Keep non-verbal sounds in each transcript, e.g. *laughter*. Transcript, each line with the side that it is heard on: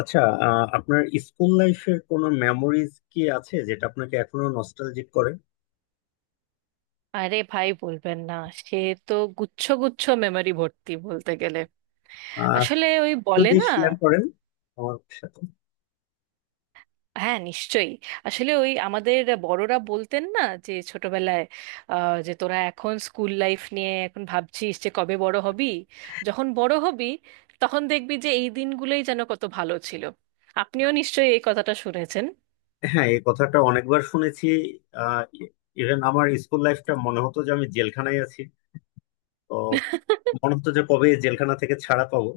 left: আচ্ছা। আপনার স্কুল লাইফের কোনো মেমোরিজ কি আছে যেটা আপনাকে এখনো নস্টালজিক করে?
right: আরে ভাই বলবেন না সে তো গুচ্ছ গুচ্ছ মেমরি ভর্তি বলতে গেলে
left: আহ,
right: আসলে ওই বলে
left: যদি
right: না।
left: শেয়ার করেন আমার সাথে।
right: হ্যাঁ, নিশ্চয়ই। আসলে ওই আমাদের বড়রা বলতেন না যে ছোটবেলায়, যে তোরা এখন স্কুল লাইফ নিয়ে এখন ভাবছিস যে কবে বড় হবি, যখন বড় হবি তখন দেখবি যে এই দিনগুলোই যেন কত ভালো ছিল। আপনিও নিশ্চয়ই এই কথাটা শুনেছেন।
left: হ্যাঁ, এই কথাটা অনেকবার শুনেছি। আহ ইভেন আমার স্কুল লাইফটা মনে হতো যে আমি জেলখানায় আছি। তো
right: *laughs*
left: মনে হতো যে কবে এই জেলখানা থেকে ছাড়া পাবো।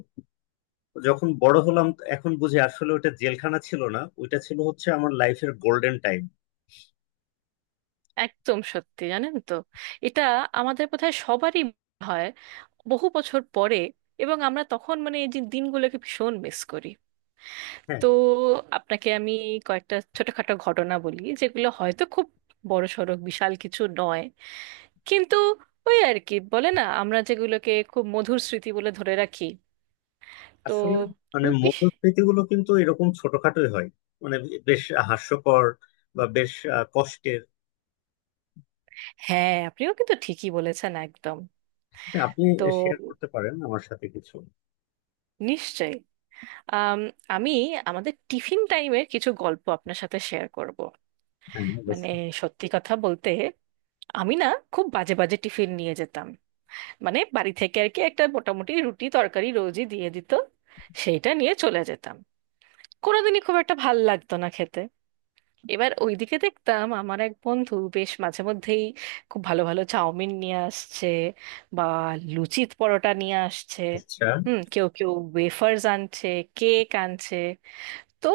left: তো যখন বড় হলাম, এখন বুঝি আসলে ওটা জেলখানা ছিল না, ওইটা ছিল হচ্ছে আমার লাইফের গোল্ডেন টাইম।
right: একদম সত্যি, জানেন তো, এটা আমাদের বোধহয় সবারই হয় বহু বছর পরে, এবং আমরা তখন মানে এই যে দিনগুলোকে ভীষণ মিস করি। তো আপনাকে আমি কয়েকটা ছোটখাটো ঘটনা বলি, যেগুলো হয়তো খুব বড়সড় বিশাল কিছু নয় কিন্তু ওই আর কি বলে না, আমরা যেগুলোকে খুব মধুর স্মৃতি বলে ধরে রাখি। তো
left: আসলে মানে
right: খুব বেশ-
left: মধুস্মৃতি গুলো কিন্তু এরকম ছোটখাটোই হয়। মানে বেশ হাস্যকর বা বেশ কষ্টের।
right: হ্যাঁ, আপনিও কিন্তু ঠিকই বলেছেন একদম।
left: হ্যাঁ, আপনি
right: তো
left: শেয়ার করতে পারেন আমার সাথে কিছু?
right: নিশ্চয়ই। আম, আমি আমাদের টিফিন টাইমের কিছু গল্প আপনার সাথে শেয়ার করব।
left: হ্যাঁ,
right: মানে
left: অবশ্যই।
right: সত্যি কথা বলতে, আমি না খুব বাজে বাজে টিফিন নিয়ে যেতাম। মানে বাড়ি থেকে আর কি একটা মোটামুটি রুটি তরকারি রোজই দিয়ে দিত, সেইটা নিয়ে চলে যেতাম। কোনোদিনই খুব একটা ভাল লাগতো না খেতে। এবার ওইদিকে দেখতাম আমার এক বন্ধু বেশ মাঝে মধ্যেই খুব ভালো ভালো চাউমিন নিয়ে আসছে, বা লুচি পরোটা নিয়ে আসছে।
left: আচ্ছা।
right: হুম, কেউ কেউ ওয়েফার্স আনছে, কেক আনছে। তো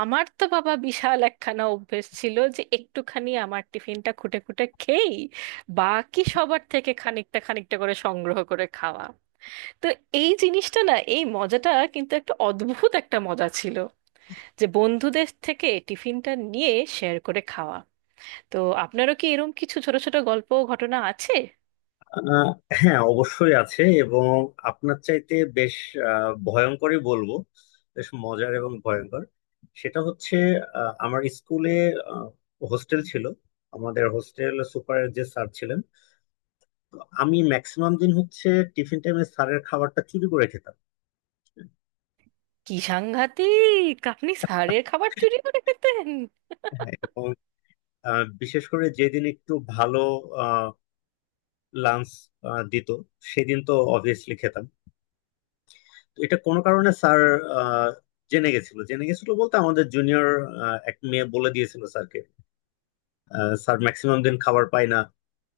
right: আমার তো বাবা বিশাল একখানা অভ্যেস ছিল যে একটুখানি আমার টিফিনটা খুঁটে খুঁটে খেয়েই বাকি সবার থেকে খানিকটা খানিকটা করে সংগ্রহ করে খাওয়া। তো এই জিনিসটা না, এই মজাটা কিন্তু একটা অদ্ভুত একটা মজা ছিল, যে বন্ধুদের থেকে টিফিনটা নিয়ে শেয়ার করে খাওয়া। তো আপনারও কি এরকম কিছু ছোট ছোট গল্প ও ঘটনা আছে?
left: আহ, হ্যাঁ, অবশ্যই আছে। এবং আপনার চাইতে বেশ ভয়ঙ্করই বলবো। বেশ মজার এবং ভয়ঙ্কর। সেটা হচ্ছে, আমার স্কুলে হোস্টেল ছিল। আমাদের হোস্টেল সুপারের যে স্যার ছিলেন, তো আমি ম্যাক্সিমাম দিন হচ্ছে টিফিন টাইমে স্যারের খাবারটা চুরি করে খেতাম।
right: কি সাংঘাতিক, আপনি স্যারের খাবার চুরি করে খেতেন!
left: হ্যাঁ, এবং বিশেষ করে যেদিন একটু ভালো লাঞ্চ দিত, সেদিন তো অবভিয়াসলি খেতাম। তো এটা কোনো কারণে স্যার আহ, জেনে গেছিল। জেনে গেছিল বলতে আমাদের জুনিয়র এক মেয়ে বলে দিয়েছিল স্যারকে, স্যার ম্যাক্সিমাম দিন খাবার পায় না,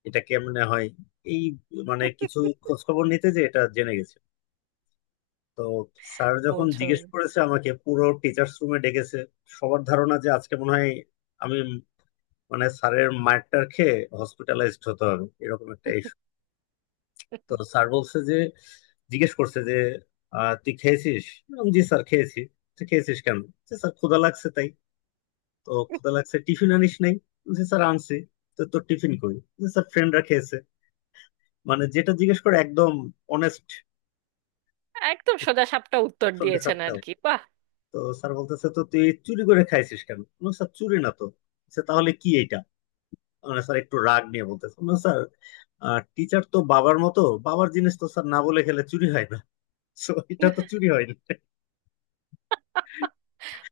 left: এটা কেমনে হয়, এই মানে কিছু খোঁজ খবর নিতে যে এটা জেনে গেছে। তো স্যার যখন
right: বোঝো।
left: জিজ্ঞেস করেছে, আমাকে পুরো টিচার্স রুমে ডেকেছে। সবার ধারণা যে আজকে মনে হয় আমি মানে স্যারের মারটার খেয়ে হসপিটালাইজড হতে হবে, এরকম একটা। তো স্যার বলছে যে, জিজ্ঞেস করছে যে, তুই খেয়েছিস? আমি বললাম, জি স্যার, খেয়েছি। তো খেয়েছিস কেন? যে স্যার, ক্ষুধা লাগছে তাই। তো ক্ষুধা লাগছে, টিফিন আনিস নাই? যে স্যার, আনছি। তো তোর টিফিন কই? যে স্যার, ফ্রেন্ডরা খেয়েছে। মানে যেটা জিজ্ঞেস করে একদম অনেস্ট,
right: একদম সোজাসাপটা উত্তর
left: সত্যি
right: দিয়েছেন
left: সত্যি।
right: আর কি, বাহ।
left: তো স্যার বলতেছে, তো তুই চুরি করে খাইছিস কেন? আমি বললাম, স্যার, চুরি না তো। সে তাহলে কি এটা, মানে স্যার একটু রাগ নিয়ে বলতেছে। আমি বললাম, স্যার, টিচার তো বাবার মতো, বাবার জিনিস তো স্যার না বলে খেলে চুরি হয় না। So, এটা তো চুরি হয়নি।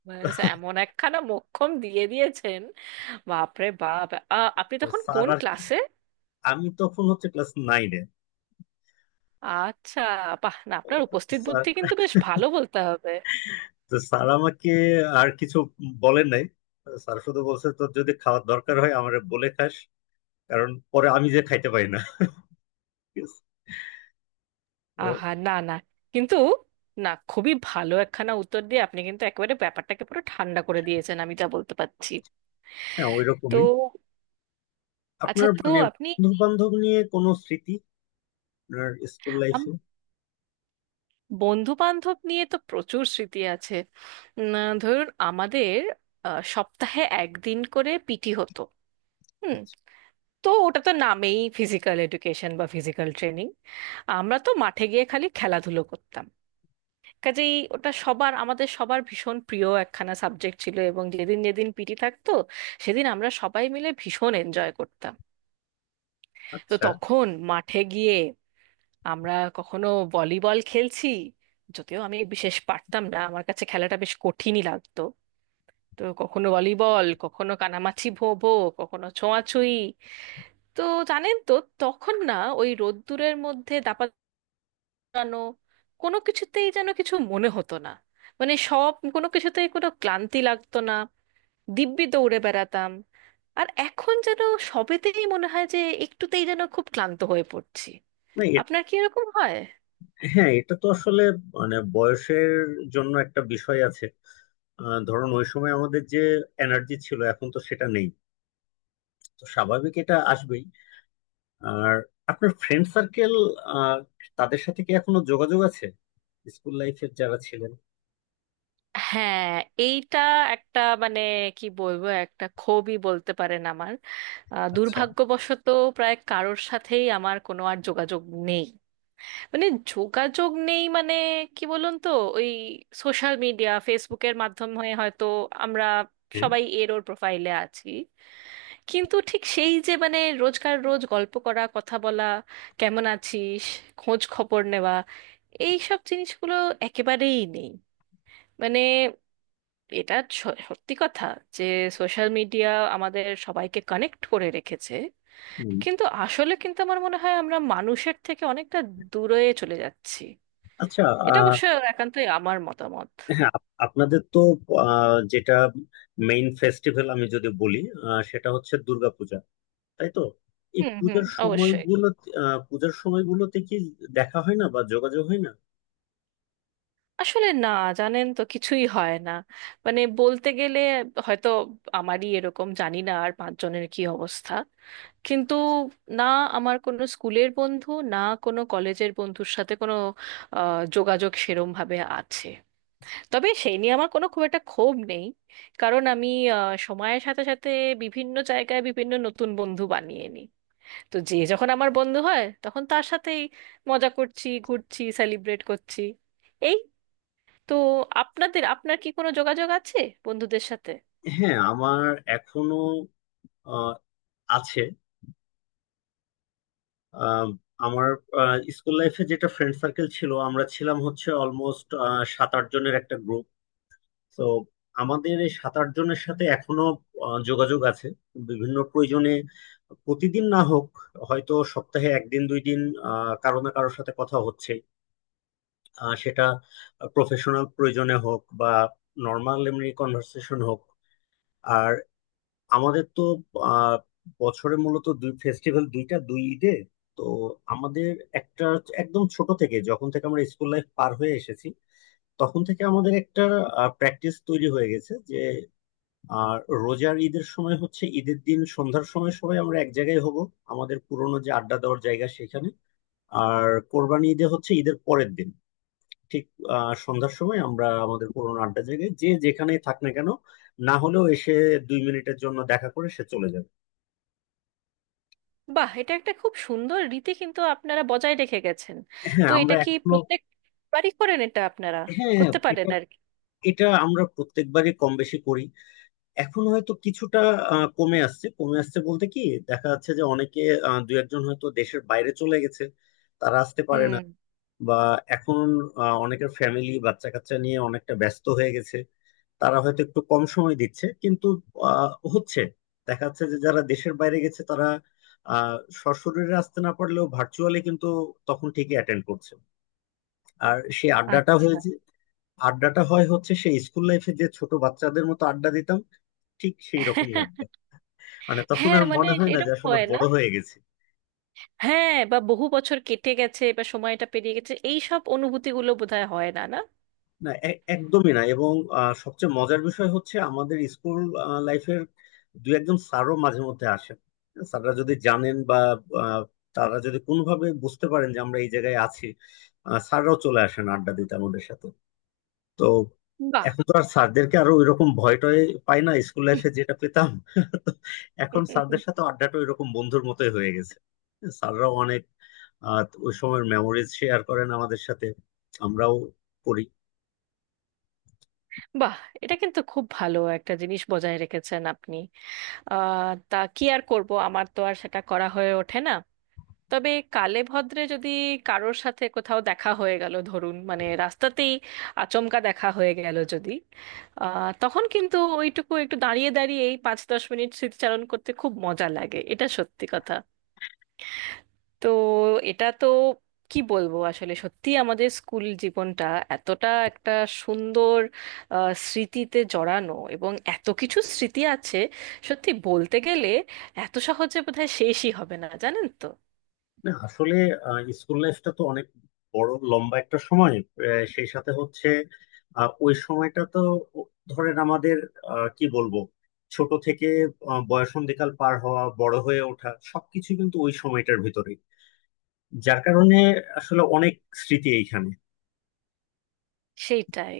right: ব্যাস, এমন একখানা মোক্ষম দিয়ে দিয়েছেন, বাপরে বাপ। আপনি তখন
left: স্যার
right: কোন
left: আর কি-
right: ক্লাসে?
left: আমি তখন হচ্ছে ক্লাস নাইনে।
right: আচ্ছা। বাহ, না আপনার উপস্থিত
left: স্যার,
right: বুদ্ধি কিন্তু বেশ ভালো বলতে হবে।
left: তো স্যার আমাকে আর কিছু বলেন নাই। স্যার শুধু বলছে, তো যদি খাওয়ার দরকার হয় আমারে বলে খাস। কারণ পরে আমি যে খাইতে পারি না। ঠিক আছে? তো
right: আহা না না, কিন্তু না খুবই ভালো একখানা উত্তর দিয়ে আপনি কিন্তু একেবারে ব্যাপারটাকে পুরো ঠান্ডা করে দিয়েছেন, আমি যা বলতে পারছি।
left: হ্যাঁ, ওই
right: তো
left: রকমই।
right: আচ্ছা,
left: আপনার
right: তো
left: মানে
right: আপনি
left: বন্ধু বান্ধব নিয়ে কোনো স্মৃতি আপনার স্কুল লাইফে?
right: বন্ধু বান্ধব নিয়ে তো প্রচুর স্মৃতি আছে। উম, ধরুন আমাদের সপ্তাহে একদিন করে পিটি হতো। হুম। তো ওটা তো নামেই ফিজিক্যাল এডুকেশন বা ফিজিক্যাল ট্রেনিং, আমরা তো মাঠে গিয়ে খালি খেলাধুলো করতাম। কাজেই ওটা সবার আমাদের সবার ভীষণ প্রিয় একখানা সাবজেক্ট ছিল, এবং যেদিন যেদিন পিটি থাকতো সেদিন আমরা সবাই মিলে ভীষণ এনজয় করতাম। তো
left: আচ্ছা।
right: তখন মাঠে গিয়ে আমরা কখনো ভলিবল খেলছি, যদিও আমি বিশেষ পারতাম না, আমার কাছে খেলাটা বেশ কঠিনই লাগতো। তো কখনো ভলিবল, কখনো কানামাছি ভো ভো, কখনো ছোঁয়াছুঁই। তো জানেন তো, তখন না ওই রোদ্দুরের মধ্যে দাপানো কোনো কিছুতেই যেন কিছু মনে হতো না। মানে সব কোনো কিছুতেই কোনো ক্লান্তি লাগতো না, দিব্যি দৌড়ে বেড়াতাম। আর এখন যেন সবেতেই মনে হয় যে একটুতেই যেন খুব ক্লান্ত হয়ে পড়ছি।
left: না,
right: আপনার কি এরকম হয়?
left: হ্যাঁ, এটা তো আসলে মানে বয়সের জন্য একটা বিষয় আছে। ধরুন ওই সময় আমাদের যে এনার্জি ছিল, এখন তো সেটা নেই। তো স্বাভাবিক, এটা আসবেই। আর আপনার ফ্রেন্ড সার্কেল, তাদের সাথে কি এখনো যোগাযোগ আছে? স্কুল লাইফের যারা ছিলেন?
right: হ্যাঁ, এইটা একটা মানে কি বলবো একটা ক্ষোভই বলতে পারেন আমার।
left: আচ্ছা।
right: দুর্ভাগ্যবশত প্রায় কারোর সাথেই আমার কোনো আর যোগাযোগ নেই। মানে যোগাযোগ নেই মানে কি বলুন তো, ওই সোশ্যাল মিডিয়া, ফেসবুকের মাধ্যমে হয়তো আমরা
left: হ্যাঁ।
right: সবাই এর ওর প্রোফাইলে আছি, কিন্তু ঠিক সেই যে মানে রোজকার রোজ গল্প করা, কথা বলা, কেমন আছিস, খোঁজ খবর নেওয়া, এই সব জিনিসগুলো একেবারেই নেই। মানে এটা সত্যি কথা যে সোশ্যাল মিডিয়া আমাদের সবাইকে কানেক্ট করে রেখেছে,
left: হুম।
right: কিন্তু আসলে কিন্তু আমার মনে হয় আমরা মানুষের থেকে অনেকটা দূরে চলে যাচ্ছি।
left: আচ্ছা। আহ,
right: এটা অবশ্য একান্তই আমার মতামত।
left: হ্যাঁ, আপনাদের তো যেটা মেইন ফেস্টিভ্যাল আমি যদি বলি, সেটা হচ্ছে দুর্গাপূজা, তাই তো? এই
right: হুম হুম,
left: পূজার
right: অবশ্যই।
left: সময়গুলো, পূজার সময়গুলোতে কি দেখা হয় না বা যোগাযোগ হয় না?
right: আসলে না, জানেন তো কিছুই হয় না। মানে বলতে গেলে হয়তো আমারই এরকম, জানি না আর পাঁচজনের কি অবস্থা, কিন্তু না আমার কোনো স্কুলের বন্ধু না কোনো কলেজের বন্ধুর সাথে কোনো যোগাযোগ সেরম ভাবে আছে। তবে সেই নিয়ে আমার কোনো খুব একটা ক্ষোভ নেই, কারণ আমি সময়ের সাথে সাথে বিভিন্ন জায়গায় বিভিন্ন নতুন বন্ধু বানিয়ে নিই। তো যে যখন আমার বন্ধু হয় তখন তার সাথেই মজা করছি, ঘুরছি, সেলিব্রেট করছি, এই। তো আপনাদের, আপনার কি কোনো যোগাযোগ আছে বন্ধুদের সাথে?
left: হ্যাঁ, আমার এখনো আহ, আছে। আহ, আমার স্কুল লাইফে যেটা ফ্রেন্ড সার্কেল ছিল, আমরা ছিলাম হচ্ছে অলমোস্ট সাত আট জনের একটা গ্রুপ। তো আমাদের এই সাত আট জনের সাথে এখনো যোগাযোগ আছে। বিভিন্ন প্রয়োজনে, প্রতিদিন না হোক, হয়তো সপ্তাহে একদিন দুই দিন কারো না কারোর সাথে কথা হচ্ছে। সেটা প্রফেশনাল প্রয়োজনে হোক বা নর্মাল এমনি কনভার্সেশন হোক। আর আমাদের তো আহ বছরে মূলত দুই ফেস্টিভ্যাল, দুইটা দুই ঈদে। তো আমাদের একটা, একদম ছোট থেকে যখন থেকে আমরা স্কুল লাইফ পার হয়ে এসেছি, তখন থেকে আমাদের একটা প্র্যাকটিস তৈরি হয়ে গেছে যে আর রোজার ঈদের সময় হচ্ছে ঈদের দিন সন্ধ্যার সময় সবাই আমরা এক জায়গায় হব, আমাদের পুরোনো যে আড্ডা দেওয়ার জায়গা সেখানে। আর কোরবানি ঈদে হচ্ছে ঈদের পরের দিন ঠিক সন্ধ্যার সময় আমরা আমাদের পুরোনো আড্ডা জায়গায়, যে যেখানেই থাক না কেন, না হলেও এসে দুই মিনিটের জন্য দেখা করে সে চলে যাবে।
right: বাহ, এটা একটা খুব সুন্দর রীতি কিন্তু আপনারা বজায় রেখে গেছেন।
left: হ্যাঁ,
right: তো এটা
left: আমরা
right: কি
left: এখনো।
right: প্রত্যেকবারই করেন এটা আপনারা?
left: হ্যাঁ, হ্যাঁ,
right: করতে পারেন
left: এটা
right: আর কি।
left: এটা আমরা প্রত্যেকবারই কম বেশি করি। এখন হয়তো কিছুটা কমে আসছে। কমে আসছে বলতে কি, দেখা যাচ্ছে যে অনেকে, দু একজন হয়তো দেশের বাইরে চলে গেছে, তারা আসতে পারে না।
right: হুম।
left: বা এখন অনেকের ফ্যামিলি বাচ্চা কাচ্চা নিয়ে অনেকটা ব্যস্ত হয়ে গেছে, তারা হয়তো একটু কম সময় দিচ্ছে। কিন্তু আহ, হচ্ছে, দেখা যাচ্ছে যে যারা দেশের বাইরে গেছে তারা আহ সশরীরে আসতে না পারলেও ভার্চুয়ালি কিন্তু তখন ঠিকই অ্যাটেন্ড করছে। আর সেই আড্ডাটা
right: আচ্ছা।
left: হয়েছে। আড্ডাটা হয় হচ্ছে সেই স্কুল লাইফে যে ছোট বাচ্চাদের মতো আড্ডা দিতাম, ঠিক সেই রকমই আড্ডা।
right: *laughs*
left: মানে তখন
right: হ্যাঁ
left: আর
right: মানে
left: মনে হয় না যে
right: এরকম
left: আসলে
right: হয় না।
left: বড় হয়ে গেছি।
right: হ্যাঁ, বা বহু বছর কেটে গেছে বা সময়টা পেরিয়ে গেছে, এই সব অনুভূতিগুলো বোধহয় হয় না, না।
left: না, একদমই না। এবং সবচেয়ে মজার বিষয় হচ্ছে আমাদের স্কুল লাইফের দু একজন স্যারও মাঝে মধ্যে আসেন। স্যাররা যদি জানেন বা আহ, তারা যদি কোনোভাবে বুঝতে পারেন যে আমরা এই জায়গায় আছি, স্যাররাও চলে আসেন আড্ডা দিতে আমাদের সাথে। তো
right: বাহ।
left: এখন তো আর স্যারদেরকে আরো ওই রকম ভয় টয় পাই না, স্কুল লাইফে যেটা পেতাম। তো এখন স্যারদের সাথে আড্ডাটা ওই রকম বন্ধুর মতোই হয়ে গেছে। স্যাররাও অনেক ওই সময়ের মেমোরিজ শেয়ার করেন আমাদের সাথে, আমরাও করি।
right: বাহ, এটা কিন্তু খুব ভালো একটা জিনিস বজায় রেখেছেন আপনি। আহ, তা কি আর করব, আমার তো আর সেটা করা হয়ে ওঠে না। তবে কালে ভদ্রে যদি কারোর সাথে কোথাও দেখা হয়ে গেল, ধরুন মানে রাস্তাতেই আচমকা দেখা হয়ে গেল যদি, আহ, তখন কিন্তু ওইটুকু একটু দাঁড়িয়ে দাঁড়িয়ে এই 5-10 মিনিট স্মৃতিচারণ করতে খুব মজা লাগে, এটা সত্যি কথা। তো এটা তো কি বলবো আসলে সত্যি আমাদের স্কুল জীবনটা এতটা একটা সুন্দর স্মৃতিতে জড়ানো, এবং এত কিছু স্মৃতি আছে সত্যি বলতে গেলে এত সহজে বোধহয় শেষই হবে না, জানেন তো।
left: না, আসলে স্কুল লাইফটা তো অনেক বড় লম্বা একটা সময়। সেই সাথে হচ্ছে ওই সময়টা তো ধরেন আমাদের, কি বলবো, ছোট থেকে বয়সন্ধিকাল পার হওয়া বড় হয়ে ওঠা সবকিছু কিন্তু ওই সময়টার ভিতরে, যার কারণে আসলে অনেক স্মৃতি এইখানে।
right: সেইটাই।